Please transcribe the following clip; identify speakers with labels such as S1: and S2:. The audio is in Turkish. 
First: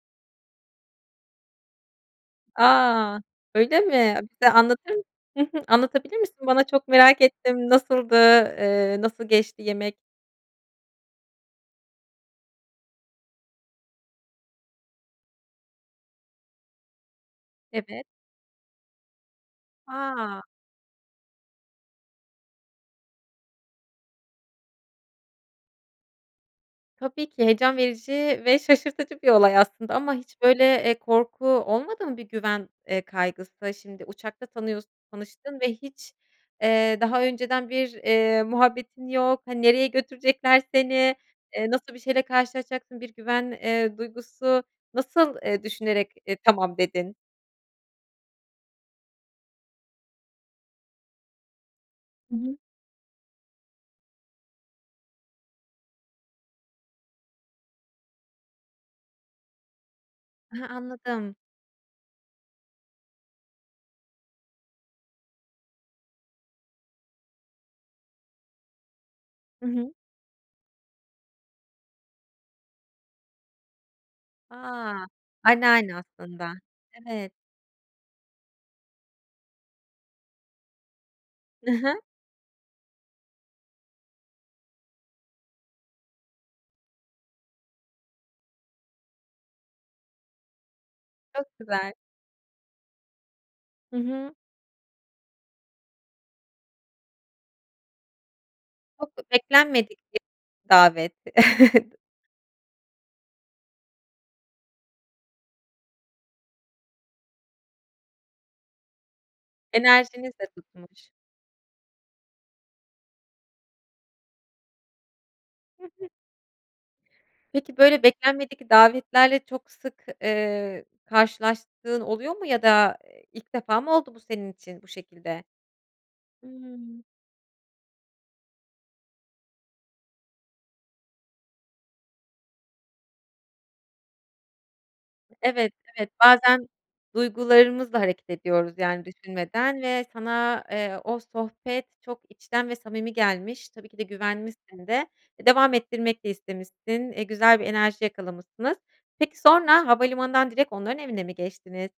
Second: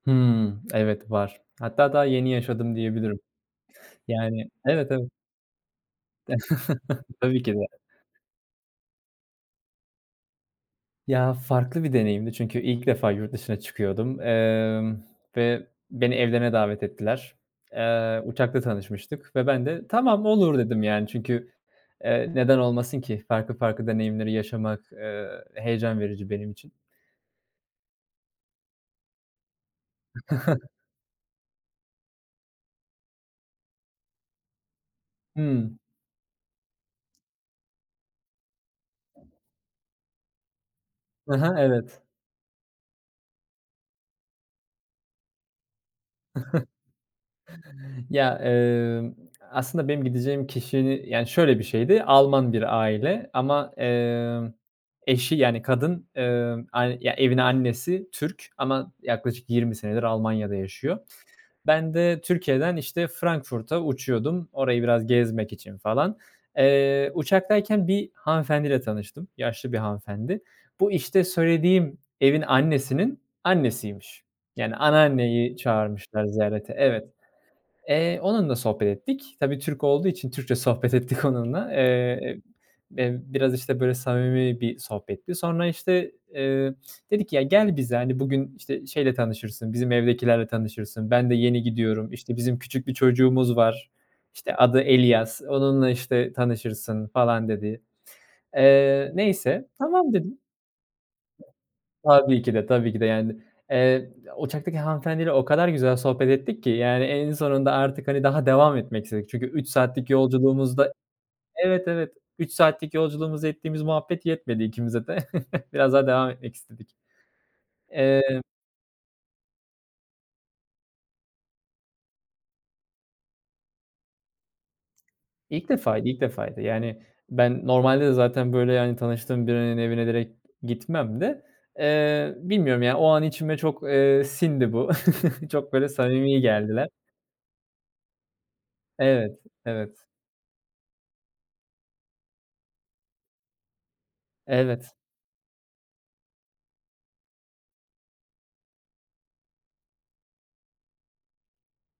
S1: Hımm, evet, var. Hatta daha yeni yaşadım
S2: A!
S1: diyebilirim.
S2: Öyle mi?
S1: Yani,
S2: Bize anlatır
S1: evet, evet.
S2: Hı hı. Anlatabilir misin, bana? Çok merak
S1: Tabii ki
S2: ettim,
S1: de.
S2: nasıldı? Eee, nasıl geçti yemek?
S1: Ya, farklı bir deneyimdi çünkü ilk defa yurt dışına çıkıyordum, emm, ve beni evlerine davet ettiler.
S2: Evet.
S1: Eee, uçakta tanışmıştık ve ben de, "Tamam,
S2: A!
S1: olur," dedim yani çünkü, eee, neden olmasın ki farklı farklı deneyimleri yaşamak, eee, heyecan verici benim için.
S2: Tabii ki heyecan verici ve şaşırtıcı bir olay aslında ama hiç böyle, eee, korku olmadı mı, bir güven, eee, kaygısı, şimdi uçakta tanıyorsun tanıştın ve
S1: Hımm.
S2: hiç, eee, daha önceden bir, eee, muhabbetin yok, hani, nereye götürecekler seni,
S1: He he.
S2: eee, nasıl bir
S1: Evet.
S2: şeyle karşılaşacaksın, bir güven, eee, duygusu, nasıl e düşünerek, e, "Tamam," dedin?
S1: Ya, emm, aslında benim gideceğim kişinin yani şöyle bir şeydi,
S2: Hı
S1: Alman
S2: hı.
S1: bir aile ama, emm, eşi yani kadın, emm, ay evin annesi Türk ama yaklaşık 20 senedir Almanya'da
S2: He,
S1: yaşıyor.
S2: anladım.
S1: Ben de Türkiye'den işte Frankfurt'a uçuyordum orayı biraz gezmek için falan. Eee, uçaktayken bir hanımefendiyle tanıştım.
S2: Hı
S1: Yaşlı bir
S2: hı.
S1: hanımefendi. Bu işte söylediğim evin annesinin annesiymiş. Yani
S2: A!
S1: anneanneyi
S2: Anneanne
S1: çağırmışlar
S2: aslında,
S1: ziyarete. Evet.
S2: evet.
S1: Eee, onunla sohbet ettik. Tabii Türk olduğu için Türkçe sohbet ettik
S2: Hı
S1: onunla.
S2: hı.
S1: Eee, emm. B biraz işte böyle samimi bir sohbetti. Sonra işte, eee, dedi ki, "Ya, gel bize, hani, bugün işte şeyle tanışırsın, bizim evdekilerle tanışırsın. Ben de
S2: Çok
S1: yeni
S2: güzel.
S1: gidiyorum, işte bizim küçük bir çocuğumuz var.
S2: Hı hı.
S1: İşte adı Elias, onunla işte tanışırsın," falan dedi. Eee,
S2: Çok
S1: neyse,
S2: beklenmedik
S1: "Tamam,"
S2: bir
S1: dedim.
S2: davet.
S1: Tabii ki de, tabii ki de yani. Eee, uçaktaki hanımefendiyle o kadar güzel sohbet ettik ki yani en sonunda artık, hani, daha devam etmek istedik. Çünkü 3 saatlik
S2: Enerjiniz de
S1: yolculuğumuzda
S2: tutmuş.
S1: Evet, evet, 3 saatlik yolculuğumuzda ettiğimiz muhabbet yetmedi ikimize de.
S2: Hı
S1: Biraz daha
S2: hı.
S1: devam etmek istedik.
S2: Peki, böyle
S1: Eee
S2: beklenmedik davetlerle çok sık, eee, karşılaştığın oluyor mu ya da, eee, ilk defa mı oldu bu senin için bu şekilde?
S1: İlk defaydı, ilk defaydı
S2: Hıı.
S1: yani ben normalde de zaten böyle yani tanıştığım birinin evine direkt gitmem de, eee, bilmiyorum yani o an içime çok, eee, sindi bu.
S2: Evet,
S1: Çok böyle
S2: evet,
S1: samimi
S2: bazen
S1: geldiler.
S2: duygularımızla hareket ediyoruz yani
S1: Evet,
S2: düşünmeden ve
S1: evet.
S2: sana, eee, o sohbet çok içten ve samimi gelmiş. Tabii ki de güvenmişsin
S1: Evet.
S2: de devam ettirmek de istemişsin, eee, güzel bir enerji yakalamışsınız. Peki, sonra havalimanından direkt onların evine mi geçtiniz?